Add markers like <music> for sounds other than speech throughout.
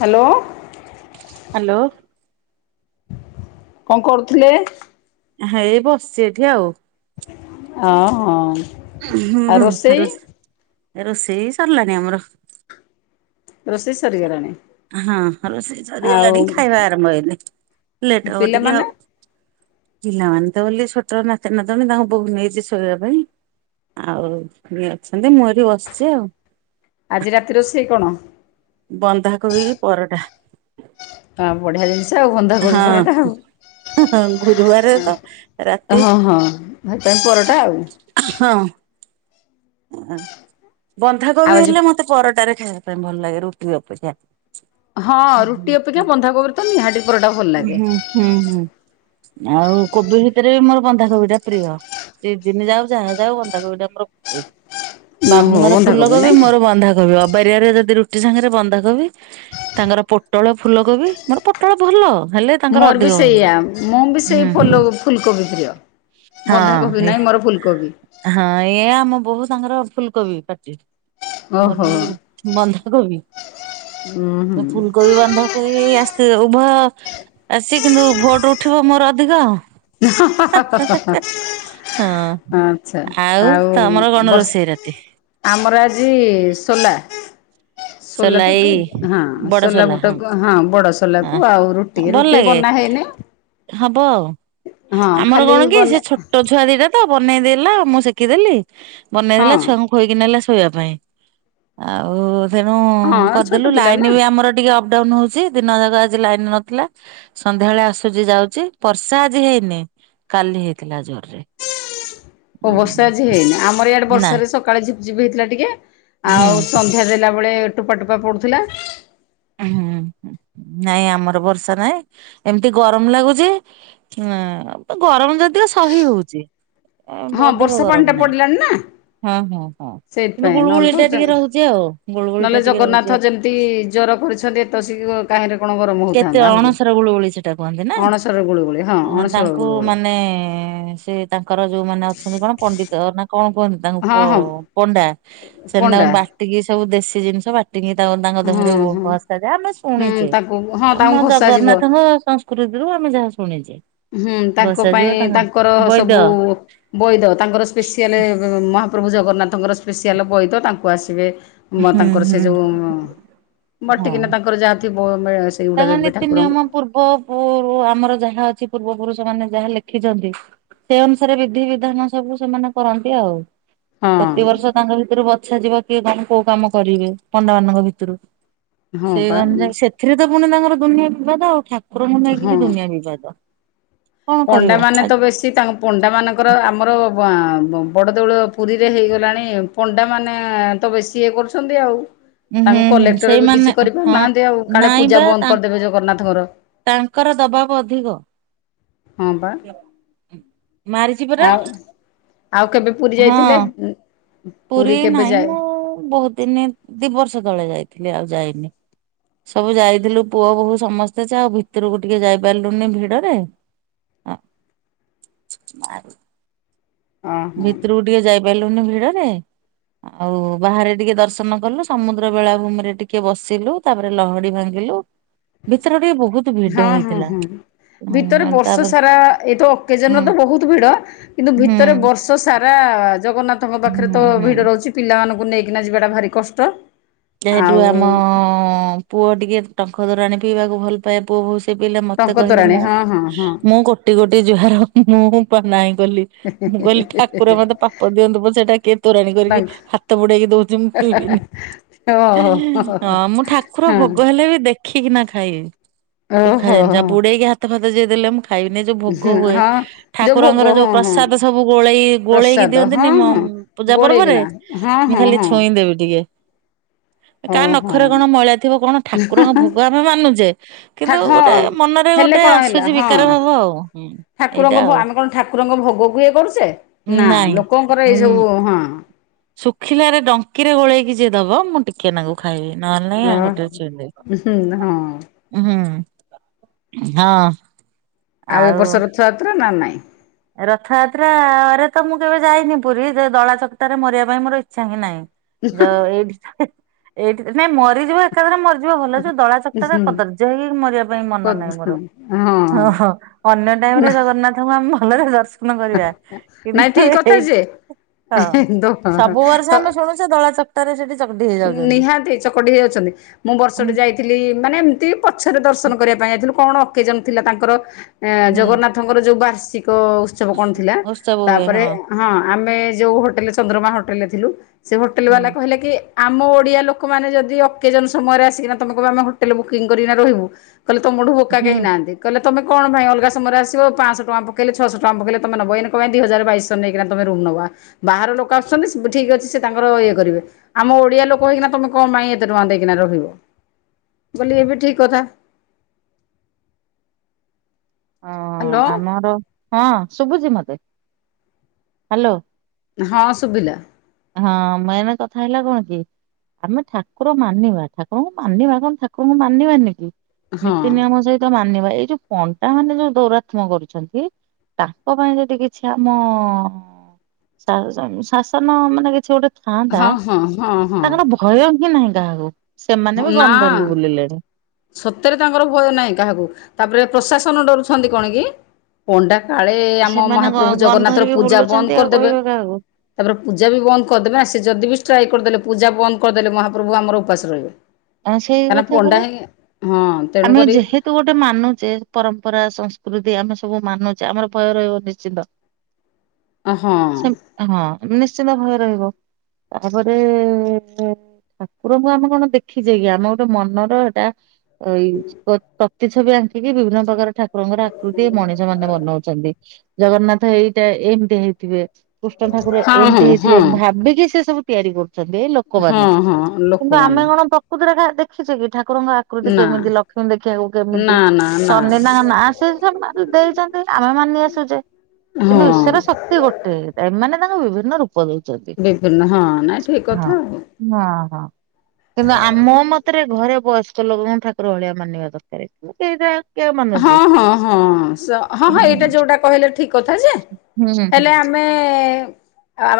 Hello. Hello. କଣ କରୁଥିଲେ? ହେଇ ବସିଛି ଏଠି ଆଉ। ହଁ ହଁ। ହୁଁ ଆଉ ହୁଁ ରୋଷେଇ ରଷ ରୋଷେଇ ହେଇ ସରିଲାଣି ଆମର। ରୋଷେଇ ସରି ହଁ ରୋଷେଇ ଆଉ ସରିଗଲାଣି ଖାଇବା ଆରମ୍ଭ ହେଇନି। ଲେଟ ହବ ଟିକେ ପିଲାମାନେ ଆଉ। ପିଲାମାନେ ତ ବୋଲି ଛୋଟ ନାତି ନାତୁଣୀ ତାଙ୍କୁ ବୋଉ ନେଇଛି ଶୋଇବା ପାଇଁ ଆଉ ଏ ଅଛନ୍ତି ମୁଁ ଏଠି ବସିଛି ଆଉ। ଆଜି ରାତି ରୋଷେଇ କଣ? ବନ୍ଧାକୋବି ପରଠା। ହଁ ବଢ଼ିଆ ଜିନିଷ ଆଉ ବନ୍ଧାକୋବି ହଁ ପରଠା ଆଉ। ହଁ ଗୁରୁବାରେ ତ ରାତି ହଁ ହଁ ପରଠା ଆଉ। ହଁ। ବନ୍ଧାକୋବି ଆଜି ହେଲେ ମତେ ପରଟାରେ ଖାଇବା ପାଇଁ ଭଲ ଲାଗେ ରୁଟି ଅପେକ୍ଷା ହଁ ରୁଟି ଅପେକ୍ଷା ହୁଁ ବନ୍ଧାକୋବିରେ ତ ନିହାତି ପରଠା ଭଲ ଲାଗେ। ହୁଁ ହୁଁ। ଆଉ କୋବି ଭିତରେ ବି ମୋର ବନ୍ଧାକୋବି ଟା ପ୍ରିୟ। ଦି ଦିନ ଦିନେ ଯାଉ ଯାହା ଯାଉ ବନ୍ଧାକୋବି ପୁରା ପ୍ରିୟ ଓହୋ ବାବୁଙ୍କର ବନ୍ଧାକୋବି ଫୁଲକୋବି ନାଇଁ କି? ମୋର ବନ୍ଧାକୋବି ଅବାରିଆରେ ଯଦି ରୁଟି ସାଙ୍ଗରେ ବନ୍ଧାକୋବି ତାଙ୍କର ପୋଟଳ ଫୁଲକୋବି ମୋର ପୋଟଳ ଭଲ ହେଲେ ତାଙ୍କର ମୋର ବି ଅଧିକ ଭଲ। ସେଇଆ ମୁଁ ବି ସେଇ ହୁଁ ଫୁଲ ଫୁଲକୋବି ପ୍ରିୟ। ବନ୍ଧାକୋବି ହଁ। ନାଇଁ ମୋର ଫୁଲକୋବି ହଁ ଏଇ ଆମ ବହୁ ସାଙ୍ଗର ଫୁଲକୋବି ପାଟି ମୋର ଓହୋ ହେ ବନ୍ଧା କୋବି ଉଁ ଫୁଲକୋବି ବନ୍ଧା ନେଇକି ଆସିବେ ଉଭୟ ଆସି କିନ୍ତୁ ଭୋଟ ଉଠିବ ମୋର ଅଧିକ ଆଉ। ହଁ। <unintelligible> ଆଚ୍ଛା ଆଉ ତମର କଣ ରୋଷେଇ ବର୍ଷା ରାତି ଆମର ଆଜି ସୋଲା। ସୋଲା ତରକାରୀ ହଁ ସୋଲା ବୁଟକୁ ହଁ ବଡ଼ ସୋଲାକୁ ଆଉ ହଁ ରୁଟି ଭଲ ରୁଟି ଲାଗେ ବନା ହେଇନି ହବ ଆଉ ହଁ ଆମର ଖାଲି କଣ କି ସେ ବନେ ଛୋ ଛୋଟ ଛୁଆ ଦିଟା ତ ବନେଇଦଲା ମୁଁ ଶିଖିଦେଲି ବନେଇ ଦେଲା ହଁ ଛୁଆଙ୍କୁ ଖୋଇକି ନେଲା ଶୋଇବା ପାଇଁ ଆଉ ତେଣୁ ହଁ ଛୋଟ କରିଦେଲୁ ପିଲା ନା ଲାଇନ ବି ଆମର ଟିକେ ଅପ୍ ଅପ୍ ଡାଉନ ହଉଛି ଦିନ ଯାକ ଆଜି ଲାଇନ ନଥିଲା। ସନ୍ଧ୍ୟାବେଳେ ଆସୁଛି ଯାଉଛି ବର୍ଷା ଆଜି ହେଇନି କାଲି ହେଇଥିଲା ଜୋର ରେ। ଅ ବର୍ଷା ଆଜି ହେଇନି ଆମର ଇଆଡ଼େ ନାଇଁ ବର୍ଷାରେ ସ ସକାଳେ ଝିପି ଝିପି ହେଇଥିଲା ଟିକେ ହୁଁ ଆଉ ସନ୍ଧ୍ୟା ଦେଲା ବେଳେ ଟୋପା ଟୋପା ପଡୁଥିଲା। ହୁଁ ନାଇଁ ଆମର ବର୍ଷା ନାହିଁ ଏମିତି ଗରମ ଲାଗୁଛି ନା ଗରମ ଯଦି ସହି ହଉଛି। ଅ ହଁ ଅଧିକ ବର୍ଷା ପାଣି ଟା ଗରମ ନାହିଁ। ପଡିଲାଣି ନା ହଁ ହଁ ହଁ କିନ୍ତୁ ସେଇଥିପାଇଁ ନହେଲେ ଗୁଳୁଗୁଳି ତ ଟା ଟିକେ ରହୁଛି ଆଉ ଗୁଳଗୁଳି ଟା ଟିକେ ରହୁଛି ଆଉ ଅତି ଜର କରିଛନ୍ତି ତସିକି କାହିରେ କଣ ଗରମ କେତେ ହଉଥାନ୍ତା ଆହୁରି ଅଣସର ଗୁଳୁଗୁଳି ସେଟା କୁହନ୍ତି ନା। ଅଣସ ଗୁଳୁଗୁଳି ଅଣସର ତାଙ୍କୁ ଗୁଳୁଗୁଳି ମାନେ ସେ ତାଙ୍କର ଯେଉମାନେ ଅଛନ୍ତି କଣ ପଣ୍ଡିତ ନା କଣ କୁହନ୍ତି ହଁ ତାଙ୍କୁ ହଁ ପଣ୍ଡା ସେମିତି ପଣ୍ଡା ତାଙ୍କୁ ବାଟି ବାଟିକି ସବୁ ଦେଶୀ ଜିନଷ ବାଟିକି ତାଙ୍କ ତାଙ୍କ ହଁ ଦେହରେ ଓ ହଁ ଘସାଯାଏ ଆମେ ହୁଁ ଶୁଣିଚେ ତାକୁ ହଁ ତାଙ୍କୁ ଆମ ଘଷା ଯିବ ଜଗନ୍ନାଥଙ୍କ ସଂସ୍ କୃତିରୁ ଆମେ ଯାହା ଶୁଣିଚେ। ହୁଁ ତାଙ୍କ ପାଇଁ ତାଙ୍କର ସବୁ ବଇଦ ତାଙ୍କର ସ୍ପେଶସିଆଲେ ଅ ମହାପ୍ରଭୁ ଜଗନ୍ନାଥଙ୍କର ସ୍ପେଶସିଆଲ ବଈଦ ତାଙ୍କୁ ଆସିବେ ବା ହୁଁ ତାଙ୍କର ସେ ହୁଁ। ଯୋଉ ହଁ ବାଟିକିନା ତାଙ୍କର ଯାହାଥିବ ମେ ତାଙ୍କ ନୀତି ନିୟମ ପୂର୍ବ ପୂରୁ ଆମର ଯାହା ଅଛି ପୂର୍ବ ପୁରୁଷ ମାନେ ଯାହା ଲେଖିଚନ୍ତି ସେ ଅନୁସାରେ ବିଧି ବିଧାନ ସବୁ ସେମାନେ କରନ୍ତି ଆଉ। ହଁ ପ୍ରତିବର୍ଷ ତାଙ୍କ ଭିତରୁ ଇଛା ଯିବ କିଏ କଣ କୋଉ କାମ କରିବେ ପଣ୍ଡାମାନଙ୍କ ଭିତରୁ ହଁ ସେଇ ପା ଅନୁଯାୟୀ ପୁଣି ତାଙ୍କର ଦୁନିଆ ବିବାଦ ଆଉ ଠାକୁରଙ୍କୁ ନେଇକି ବି ହଁ ଦୁନିଆ ବିବାଦ। କଣ କରିବ ପଣ୍ଡା ମାନେ ଆ ତ ବେଶୀ ସେ ତାଙ୍କ ପଣ୍ଡାମାନଙ୍କର ଆମର ବ ଆଁ ବଡ଼ଦେଉଳ ପୁରୀରେ ହେଇଗଲାଣି ପଣ୍ଡା ମାନେ ତ ବେଶୀ ଇଏ କରୁଛନ୍ତି ଆଉ। ହୁଁ ତାଙ୍କୁ ହୁଁ କଲେକ୍ଟର ବି ସେଇମାନେ କିଛି ହଁ କରିପାରୁନାହାନ୍ତି ଆଉ କାଳେ ନାଇଁ ପୂଜା ବା ବନ୍ଦ କରିଦେବେ ଜଗନ୍ନାଥଙ୍କର। ତାଙ୍କର ଦବାବ ଅଧିକ। ହଁ ବା ମାରିଛି ପରା ଆଉ ଆଉ କେବେ ପୁରୀ ହଁ ଯାଇଥିଲେ? ପୁରୀ କେବେ ନାହିଁ ଯାଏ ମୁଁ ବହୁତ ଦିନ ଦି ବର୍ଷ ତଳେ ଯାଇଥିଲି ଆଉ ଯାଇନି। ସବୁ ଯାଇଥିଲୁ ପୁଅ ବୋହୂ ସମସ୍ତେ ଯେ ଆଉ ଭିତରକୁ ଟିକେ ଯାଇପାରିଲୁନି ଭିଡରେ। <inaudible> ବା <unintelligible> ର ଓହୋ ଭିତୁରୁକୁ ଟିକେ ଯାଇ ପାରିଲୁନି ଭିଡରେ। ଆଉ ବାହାରେ ଟିକେ ଦର୍ଶନ କଲୁ ସମୁଦ୍ର ବେଳାଭୂମି ରେ ଟିକେ ବସିଲୁ। ତାପରେ ଲହଡି ଭାଙ୍ଗିଲୁ ଭିତର ଟିକେ ବହୁତ ଭିଡ ହଁ ହଁ ହେଇଥିଲା ହଁ। ଭିତରେ ଉଁ ବର୍ଷ ତାପରେ ସାରା ଏଇତ ଅକେଜନ୍ ହୁଁ ରେ ତ ବହୁତ ଭିଡ କିନ୍ତୁ ହୁଁ ଭିତରେ ବର୍ଷ ର୍ଷ ସାରା ଜଗନ୍ନାଥଙ୍କ ପାଖରେ ହୁଁ ତ ହୁଁ। ଭିଡ଼ ରହୁଛି ପିଲାମାନଙ୍କୁ ନେଇକିନା ଯିବାଟା ଭାରି କଷ୍ଟ। କେ ହେଠୁ ଆମ ଆଉ ପୁଅ ଟିକେ ଟଙ୍କ ତୋରାଣି ପିଇବାକୁ ଭଲ ପାଏ ପୁଅ ବହୁତ। ସେ ପିଇଲେ ମତେ ଟଙ୍କ କହିଲେ ତୋରାଣୀ ମୁଁ ହଁ ହଁ ହଁ ମୁଁ ଗୋଟି ଗୋଟି ଜୁହାର ମୁଁ ପା ନାହିଁ କଲି। ମୁଁ କହିଲି ଠାକୁର ମତେ ପାପ ଦିଅନ୍ତୁ ପଛେ ଏଟା କିଏ ତୋରାଣୀ କରିକି। ତାଙ୍କ ହାତ ବୁଡେଇକି ଦଉଛି ମୁଁ ପି ବିନି। ଓହୋ ହଁ ମୁଁ ଠାକୁର ହଁ ଭୋଗ ହେଲେ ବି ଦେ ଦେଖିକି ନା ଖାଇବି ସୁଖା ଓହୋ ଜିନିଷ ଆଉ ବୁଡେଇକି ହାତ ଫାତ ଯିଏ ଦେଲେ ମୁଁ ଖାଇବିନି ଏ ଯୋଉ ଭୋଗ ହୁଏ ହଁ ଯୋଉ ଭୋଗ ଠାକୁରଙ୍କର ଯୋଉ ହଁ ହଁ ପ୍ରସାଦ ସବୁ ଗୋଳେଇ ଗୋଳେଇକି ପ୍ରସାଦ ହଁ ଦିଅନ୍ତିନି ମୁଁ। ହଁ ପୂଜା ପର୍ବରେ ଗୋଳେଇକିନା ହଁ ମୁଁ ହଁ ଖାଲି ହଁ ଛୁଇଁ ଦେବି ଟିକେ। କା ହଁ ହଁ ନଖରେ କଣ ମଇଳା ଥିବ କଣ ଠାକୁରଙ୍କ ଭୋଗ ଆମେ ମାନୁଛେ ଠା କିନ୍ତୁ ଗୋଟେ। ହଁ ମନରେ ହେଲେ ଗୋଟେ କଣ ହେଲା ଆସୁଛି ହଁ ବିକାର ଭାବ ଆଉ ହୁଁ ଠାକୁରଙ୍କ ଏଇଟା ଆଉ। ଆମେ କଣ ଠାକୁରଙ୍କ ଭୋଗକୁ ଇଏ କରୁଛେ ନା ନାଇଁ ଲୋକଙ୍କର ଏଇ ସବୁ ହଁ। ଶୁଖିଲା ରେ ଡଙ୍କିରେ ଗୋଳେଇକି ଯିଏ ଦବ ମୁଁ ଟି ଟିକେନାକୁ ଖାଇବି ନହେଲେ ନାଇଁ ଆଙ୍ଗୁଠି ରେ ଛୁଇଁ ଦେବି। ହୁଁ ହଁ ହୁଁ ହଁ। ଆଉ ଏ ବର୍ଷ ରଥଯାତ୍ରା ନା ନାହିଁ। ରଥଯାତ୍ର ରେ ତ ମୁଁ କେବେ ଯାଇନି ପୁରୀ ସେ ଦଳା ଚକଟାରେ ମରିବା ପାଇଁ ମୋର ଇଚ୍ଛା ହିଁ ନାହିଁ। ଯ ଏଇଠି ଏଇଠି ତ ନାଇ ମରିଯିବା ଏକାଥରେ ମରିଯିବ ଭଲ ଯୋଉ ଦଳା ଚକଟାରେ ହୁଁ କଦର୍ଯ୍ୟ ହେଇକି ମରିବା ପାଇଁ ମନ ହଁ ନାହିଁ ମୋର। ହଁ ଓହୋ ଅନ୍ୟ ଟାଇମ ନା ରେ ଜଗନ୍ନାଥଙ୍କୁ ଆମେ ଭଲରେ ଦର୍ଶ ନାଇଁ ଠିକ କଥା ଯେ। ହଁ। ଦ ସବୁ ବର୍ଷ ତ ଆମେ ଶୁଣୁଛେ ଦଳା ଚକଟାରେ ସେଠି ଚକଟି ହେଇଯାଉଛନ୍ତି। ନିହାତି ଚକଟି ହେଇଯାଉଛନ୍ତି। ମୁଁ ଉଁ ବର୍ଷଟେ ଯାଇି ଥିଲି ମାନେ ଏମିତି ପଛରେ ଦର୍ଶନ କରିବା ପାଇଁ ଯାଇଥିଲୁ କଣ ଅକେଜନ ଥିଲା ତାଙ୍କର ଏ ହୁଁ ଜଗନ୍ନାଥ ତାଙ୍କର ଯୋଉ ବାର୍ଷିକ ଉତ୍ସବ କଣ ଥିଲା ଉତ୍ସବ ହୁଏ ତାପରେ ହଁ ଆମେ ଯୋଉ ହୋଟେଲ ଚନ୍ଦ୍ରମା ହୋଟେଲରେ ଥିଲୁ ସେ ହୋଟେଲ ବାଲା ହୁଁ କହିଲେ କି ଆମ ଓଡିଆ ଲୋକମାନେ ଯଦି ଅକେଜନ ସମୟରେ ଆସିକିନା ତମେ କହିବ ଆମେ ହୋଟେଲ ବୁକିଂ କରିକିନା ରହିବୁ। କହିଲେ ତମଠୁ ବୋକା ହୁଁ। କେହି ନାହାନ୍ତି କହିଲେ ତମେ କଣ ପାଇଁ ଅଲଗା ସମୟରେ ଆସିବ ପାଞ୍ଚଶହ ଟା ପକେଇଲେ ଛଅଶ ଫମ ପକଇଲେ ତମେ ନବ ଏଇନେ କଣ ପାଇଁ ଦି ହଜାର ବାଇଶହ ନେଇକି ତମେ ରୁମ ନେବ। ବାହାର ଲୋକ ଆସୁଛନ୍ତି ଠିକ ଅଛି ସେ ତାଙ୍କର ଇଏ କରିବେ। ଆମ ଓଡିଆ ଲୋକ ହେଇକିନା ତମେ କମ ପାଇଁ ଏତେ ଟଙ୍କା ଦେଇକିନା ରହିବ ବୋଲି ଏ ବି ଠିକ କଥା। ହଁ ହ୍ୟାଲୋ ଆମର, ହଁ ଶୁଭୁଛି ମତେ। ହ୍ୟାଲୋ। ହଁ ଶୁବିଲା। ହଁ ମେନ କଥା ହେଲା କଣ କି ଆମେ ଠାକୁର ମାନିବା ଠାକୁରଙ୍କୁ ମାନିବା କଣ ଠାକୁରଙ୍କୁ ମାନିବାନି କି ହଁ ନୀତି ନିୟମ ସହିତ ମାନିବା ଏଇ ଯୋଉ ପଣ୍ଡାମାନେ ଯୋଉ ଦୁରାତ୍ମ କରୁଛନ୍ତି ତାଙ୍କ ପାଇଁ ଯଦି କିଛି ଆମ ଅ ଶା-ଶା-ଶାସନ ମାନ୍ କିଛି ଗୋଟେ ଥାଆନ୍ତା ହଁ ହଁ ହଁ ତାଙ୍କର ହଁ ଭୟ ହିଁ ନାହିଁ କାହାକୁ। ସେମାନେ ବି ନା ଗନ୍ ଧରିକି ବୁଲିଲେଣି। ସତରେ ତାଙ୍କର ଭୟ ନାହିଁ କାହାକୁ ତାପରେ ପ୍ରଶାସନ ଡରୁଛନ୍ତି କଣ କି ପଣ୍ଡା କାଳେ ଆମ ସେମାନେ ମହାପ୍ରଭୁ ଗ- ଗନ୍ ଜଗନ୍ନାଥର ଧରିକି ପୂଜା ବୁଲୁଛନ୍ତି ବନ୍ଦ ଆଉ କରିଦେବେ। କହିବେ କାହାକୁ ତାପରେ ପୂଜା ବି ବନ୍ଦ କରିଦେବେ ନା ସେ ଯଦି ବି ଷ୍ଟ୍ରାଇକ୍ କରିଦେଲେ ପୂଜା ବନ୍ଦ କରିଦେଲେ ମହାପ୍ରଭୁ ଆମର ଉପାସ ରହିବେ। ଆ ସେଇ କାହିଁକିନା କଥା ପଣ୍ଡା ପରା ହିଁ ହଁ ଆମେ ତେଣୁକରି ଯେହେ ତୁ ଗୋଟେ ମାନୁଚେ ପରମ୍ପରା ସଂସ୍କୃତି ଆମେ ସବୁ ମାନୁଚେ ଆମର ଭୟ ରହିବ ନିଶ୍ଚିନ୍ତ। <inaudible> ସେମ୍ ହଁ ନିଶ୍ଚିନ୍ତ ଭୟ ରହିବ। ତାପରେ ଏ ଠାକୁରଙ୍କୁ ଆମେ କଣ ଦେଖ୍ ଖିଚେକି ଆମ ଗୋଟେ ମନର ହେଟା ଅ ଏଇ ପ୍ର ପ୍ରତିଛବି ଆଙ୍କିକି ବିଭିନ୍ନ ପ୍ରକାର ଠା ଠାକୁରଙ୍କର ଆକୃତି ମଣିଷ ମାନେ ବନୋଉଚନ୍ତି ଜଗନ୍ନାଥ ଏଇଟା ଏମତି ହେଇଥିବେ। କୃଷ୍ଣ ଠାକୁର ଏମତି ହେଇଥିବେ ହଁ ହଁ ଭାବିକି ସେ ସବୁ ତିଆରି କରୁ ଚନ୍ତି ଏଇ ଲୋକମାନେ ହଁ ହଁ କିନ୍ତୁ ଲୋକମାନେ ଆମେ କଣ ପ୍ରକୃତରେ ଠା ଦେଖିଚେ କି ଠାକୁରଙ୍କ ଆ ଆକୃତି ନା କେମିତି ଲକ୍ଷ୍ମୀ ଦେଖିବାକୁ ନା କେମିତି? ନା ନା ସନି ତାଙ୍କ ନାଁ ସେଇ ସମୟରେ ଦେଇଚନ୍ତି ଆମେ ମାନି ଆସିଚେ। ହଁ କିନ୍ତୁ ଈଶ୍ୱର ଶକ୍ତି ଗୋଟେ ଏମାନେ ତାଙ୍କ ବିଭିନ୍ନ ରୂ ପ ଦେଇଚନ୍ତି। ବିଭିନ୍ନ ହଁ ନାଇଁ ଠିକ କଥା ଆଉ। ନା ହଁ। ଆ ମୋ ମତରେ ଘରେ ବୟସ୍କ ଲୋକଙ୍କୁ ଠାକୁର ଭଳିଆ ମାନିବା ଦରକାରେ କିନ୍ତୁ ସେଇଟା ହଁ ହଁ ହଁ ସ ହଁ ହଁ ଏଇଟା ହୁଁ ଯୋଉଟା କହିଲେ ଠିକ୍ କଥା ଯେ ହେଲେ ହୁଁ ଆମେ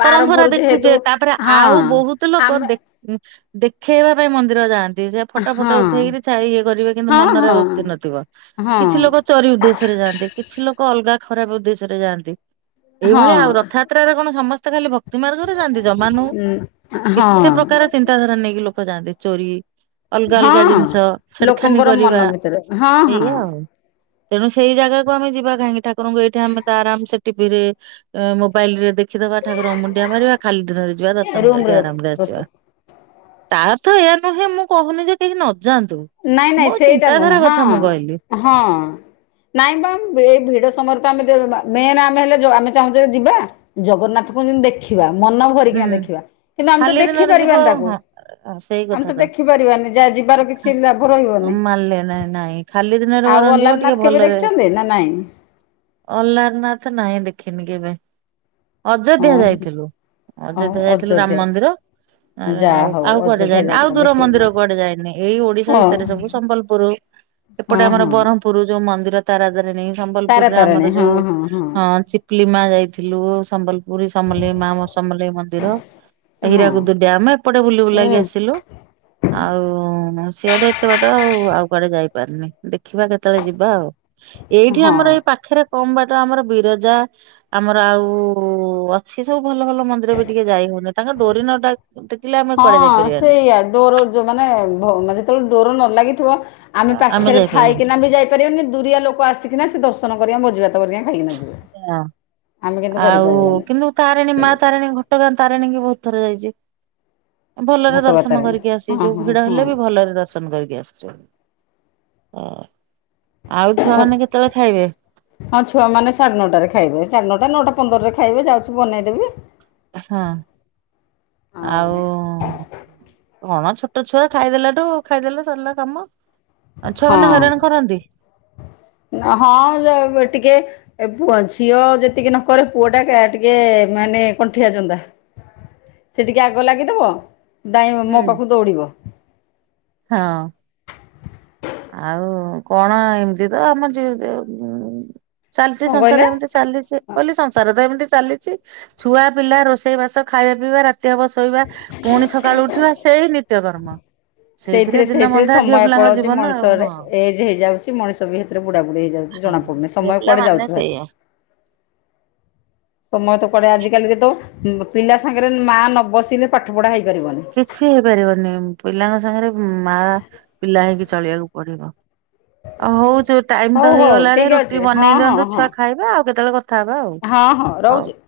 ପରମ୍ପରା ଆରମ୍ଭରୁ ଯେହେତୁ ଦେଖୁଚେ ତାପରେ ହଁ ଆଉ ବୋହୁତୁ ଲୋକ ଆମେ ଦେ ଉଁ ଦେଖେଇ ହବା ପାଇଁ ମନ୍ଦିର ଯାଆନ୍ ଯେ ଫଟ ହଁ ଫଟ ଉଠେଇକିରି ଛା ଇଏ କରିବେ କିନ୍ତୁ ହଁ ମନରେ ହଁ ଭକ୍ତି ନଥିବ ହଁ କିଛି ଲୋକ ଚୋରି ଉଦ୍ଦେଶ୍ୟରେ ଯାଆନ୍ତି କିଛି ଲୋକ ଅଲଗା ଖରାପ ଉଦ୍ଦେଶ୍ୟରେ ଯାଆନ୍ତି ଏଇଭଳିଆ ହଁ ଆଉ ରଥଯା ଯାତ୍ରାରେ କଣ ସମସ୍ତେ ଖାଲି ଭକ୍ତି ମାର୍ଗରେ ଯାଆନ୍ତି ଜମା ନୁହୁଁ ହଁ କେତେ ପ୍ରକାର ଚିନ୍ତାଧାରା ନେଇକି ଲୋକ ଯାଆନ୍ତି ଚୋରି ଅଲଗା ଅଲଗା ହଁ ଜିନିଷ ଛେଡଖାନି ଲୋକଙ୍କର ମନ କରିବା ଭିତରେ ହଁ ହଁ ଏଇଆ ଆଉ। ତେଣୁ ସେଇ ଜାଗାକୁ ଆମେ ଯିବା କାହିଁକି ଠାକୁରଙ୍କୁ ଏଇଠି ଆମେ ତ ଆରାମ୍ ସେ ଟିଭିରେ ଏ ମୋବାଇଲରେ ଦେଖିଦବା ଠାକୁରଙ୍କୁ ମୁଣ୍ଡିଆ ମାରିବା ଖାଲି ଦିନରେ ଯିବା ଦର୍ଶନ ରୁମରେ କରିକି ଆରାମରେ ଆସିବା। ରୋଷେଇ ତା ଅର୍ଥ ଏୟା ନୁହେଁ ମୁଁ କୋହୁନି ଯେ କେହି ନ ଯାଆନ୍ତୁ। ନାଇଁ ନାଇଁ ମୋ ସେଇଟା ଚିନ୍ତାଧାରା ନୁହୁଁ କଥା ମୁଁ କହିଲି ହଁ ହଁ। ନାଇଁ ପା ଏଇ ଭିଡ ସମୟରେ ପା ଆମେ ଯୋ ମା ମେନେ ଆମେ ହେଲେ ଯୋ ଆମେ ଚାହୁଁଚେ ଯିବା ଜଗନ୍ନାଥଙ୍କୁ ଯେମିତି ଦେଖିବା ମନ ଭରିକିନା ହୁଁ। ଦେଖିବା କିନ୍ତୁ ଆମେ ତ ଖାଲି ଦିନରେ ଯିବ ଦେଖିପାରିବାନି ତାକୁ। ହଁ ସେଇ ଆମେ କଥା ତ ଦେଖିପାରିବାନି ଯାହା ଯିବାର କିଛି ଲାଭ ରହିବନି ମାନିଲେ ନାଇଁ ନାଇଁ ଖାଲି ଦିନରେ ଆଉ ବରଂ ଅଲାରନାଥ କେବେ ଦେଖିଛନ୍ତି ନା ନାଇଁ? ଅଲ୍ଲାରନାଥ ନାହିଁ ଦେଖିନି କେବେ, ଅଯୋଧ୍ୟା ହଁ ଯାଇଥିଲୁ। ହଉ ଅଯୋଧ୍ୟା ଯାଇଥିଲୁ ରାମ ଅଯୋଧ୍ୟା ମନ୍ଦିର। ଆ ଯା ଆଉ ହଉ ଆଉ କୁଆଡେ ଅଯୋଧ୍ୟା ଯାଇନି ଆଉ ଯାଇକିନା ଦୂର ଦେଖେଇକିନା ମନ୍ଦିର ଆସିବ। କୁଆଡେ ଯାଇନି ଏଇ ଓଡିଶା ହଁ ଭିତରେ ସବୁ ସମ୍ବଲପୁରୁ ହଁ ଏପଟେ ଆମର ହଁ ବରହ୍ମପୁରୁ ଯୋଉ ମନ୍ଦିର ତାରାତାରିଣୀ। ତାରା ସମ୍ବଲପୁରରେ ତାରିଣୀ ଆମର ହଁ ଯୋଉ ହଁ ହଁ ଚିପିଲିମା ଯାଇଥିଲୁ ସମ୍ବଲପୁରୀ ସମଲେଇ ମା ସମଲେଇ ମନ୍ଦିର ହଁ। ହୀରାକୁଦୁ ଡ୍ୟାମ ଏପଟେ ବୁଲି ହୁଁ ବୁଲାକି ଆସିଲୁ। ଆଉ ସିଆଡେ ଏତେ ବାଟ ଆଉ ଆଉ କୁଆଡେ ଯାଇପାରିନି ଦେଖିବା କେତେବେଳେ ଯିବା ଆଉ। <unintelligible> ଏଇଠି ଆମର ଏଇ ପାଖରେ କମ୍ ବାଟ ଆମର ବିରଜା ଆମର ଆଉ ଅଛି ସବୁ ଭଲ ଭଲ। ମନ୍ଦିର ବି ଟିକେ ଯାଇ ହଉନି ତାଙ୍କ ଡୋରି ନ ଡା ହଁ ସେଇଆ ଡୋର ଯୋଉ ମାନେ ଯେତେବେଳେ ଡୋର ନ ଲାଗିଥିବ। ଆମେ ପାଖେରେ ଥାଇକିନା ବି ଯାଇ ଦୁରିଆ ଲୋକ ଆସିକିନା ସେ ଦର୍ଶନ କରିବା ଭୋଜିଭାତ କରିଵା ଖାଇକିନା ଯିବେ। ହଁ ଆମେ କିନ୍ତୁ ଆଉ କରିପାରିବାନି କିନ୍ତୁ ତାରିଣୀ ମା ତାରିଣୀ ଘଟଗାଁ ତାରିଣୀ କି ବହୁତ ଥର ଯାଇଛି। ଭଲରେ ଘଟଗାଁ ଦର୍ଶନ ତାରିଣୀ କରିକି ହଁ ଆସିିଚୁ ଭିଡ଼ ହେଲେ ବି ହଁ ଭଲରେ ଦର୍ଶ ଦର୍ଶନ କରିକି ଆସୁଛୁ ହୁଁ, ଆଉ ଛୁଆ ହଁ। ମାନେ କେତେବେଳେ ଖାଇବେ? ହଁ ଛୁଆ ମାନ ସାଢେ ନଅଟାରେ ଖାଇବେ ସାଢେ ନଅଟା ନଅଟା ପନ୍ଦରରେ ଖାଇବେ ଯାଉଛି ବନେଇଦେବି। ହଁ ଆଉ। କଣ ଛୋଟ ଛୁଆ ଖାଇଦେଲାଠୁ ଖାଇଦେଲେ ସରିଲା କାମ, ଛୁଆ ମାନେ ହଇରାଣ ହଁ କରନ୍ତି? ହଁ ଟିକେ। ଏ ପୁଅ ଝିଅ ଯେତିକି ନକରେ ପୁଅ ଟା ଟିକେ ମାନେ କଣ୍ଠିଆଜନ୍ଦା। ସେ ଟିକେ ଆଗ ଲାଗିଦବ ଦାଇଁ ହୁଁ। ମୋ ପାଖକୁ ଦୌଡିବ। ହଁ। ଆଉ କଣ ଏମିତି ତ ଆମ <unintelligible> ଚାଲିଚି କଣ କହିଲେ ସଂସାର ଏମିତି ଚାଲିଛି। କହିଲି ସଂସାର ତ ଏମିତି ଚାଲିଛି ଛୁଆ ପିଲା ରୋଷେଇ ବାସ ଖାଇବା ପିଇବା ରା ରାତି ହବ ଶୋଇବା ପୁଣି ସକାଳୁ ଉଠିବା ସେଇ ନିତ୍ୟକର୍ମ। ସେଇଥିରେ ଦିନ ସେଇଥିରେ ବନ୍ଧା ଝିଅ ସମୟ ପିଲାଙ୍କ ପଳଉଛି। ଜୀବନ ଆଉ ହଁ। ମଣିଷରେ ଏଜ୍ ହେଇଯାଉଛି ମଣିଷ ବି ହେଥିରେ ବୁଢା ବୁଢ଼ି ହେଇଯାଉଛି ହଁ। ଜଣା ପଡୁନି ଝିଅ ସମୟ ପିଲା କୁଆଡେ ମାନେ ଯାଉଛି ଭାରି। <unintelligible> ସେଇଆ ସମୟ ତ କୁଆଡେ ଆଜିକାଲିି ଯେ ତ ପିଲା ସାଙ୍ଗରେ ମା ନ ବସିଲେ ପାଠ ପଢା ହେଇପାରିବନି। କିଛି ହେଇପାରିବନି ପିଲାଙ୍କ ସାଙ୍ଗରେ ମା ପିଲା ହେଇକି ଚଳିବାକୁ ପଡିବ। ହଉ ଯଉ ଟାଇମ ହଉ ତ ହଉ ହେଇଗଲାଣି ଠିକ୍ ଅଛି ରୁଟି ହଁ ବନେଇ ହଁ ଦିଅନ୍ତୁ ହଁ ଛୁଆ ଖାଇବେ ଆଉ କେତେବେଳେ କ କଥା ହବା ଆଉ। ହଁ ହଁ ହଉ। ରହୁଛି।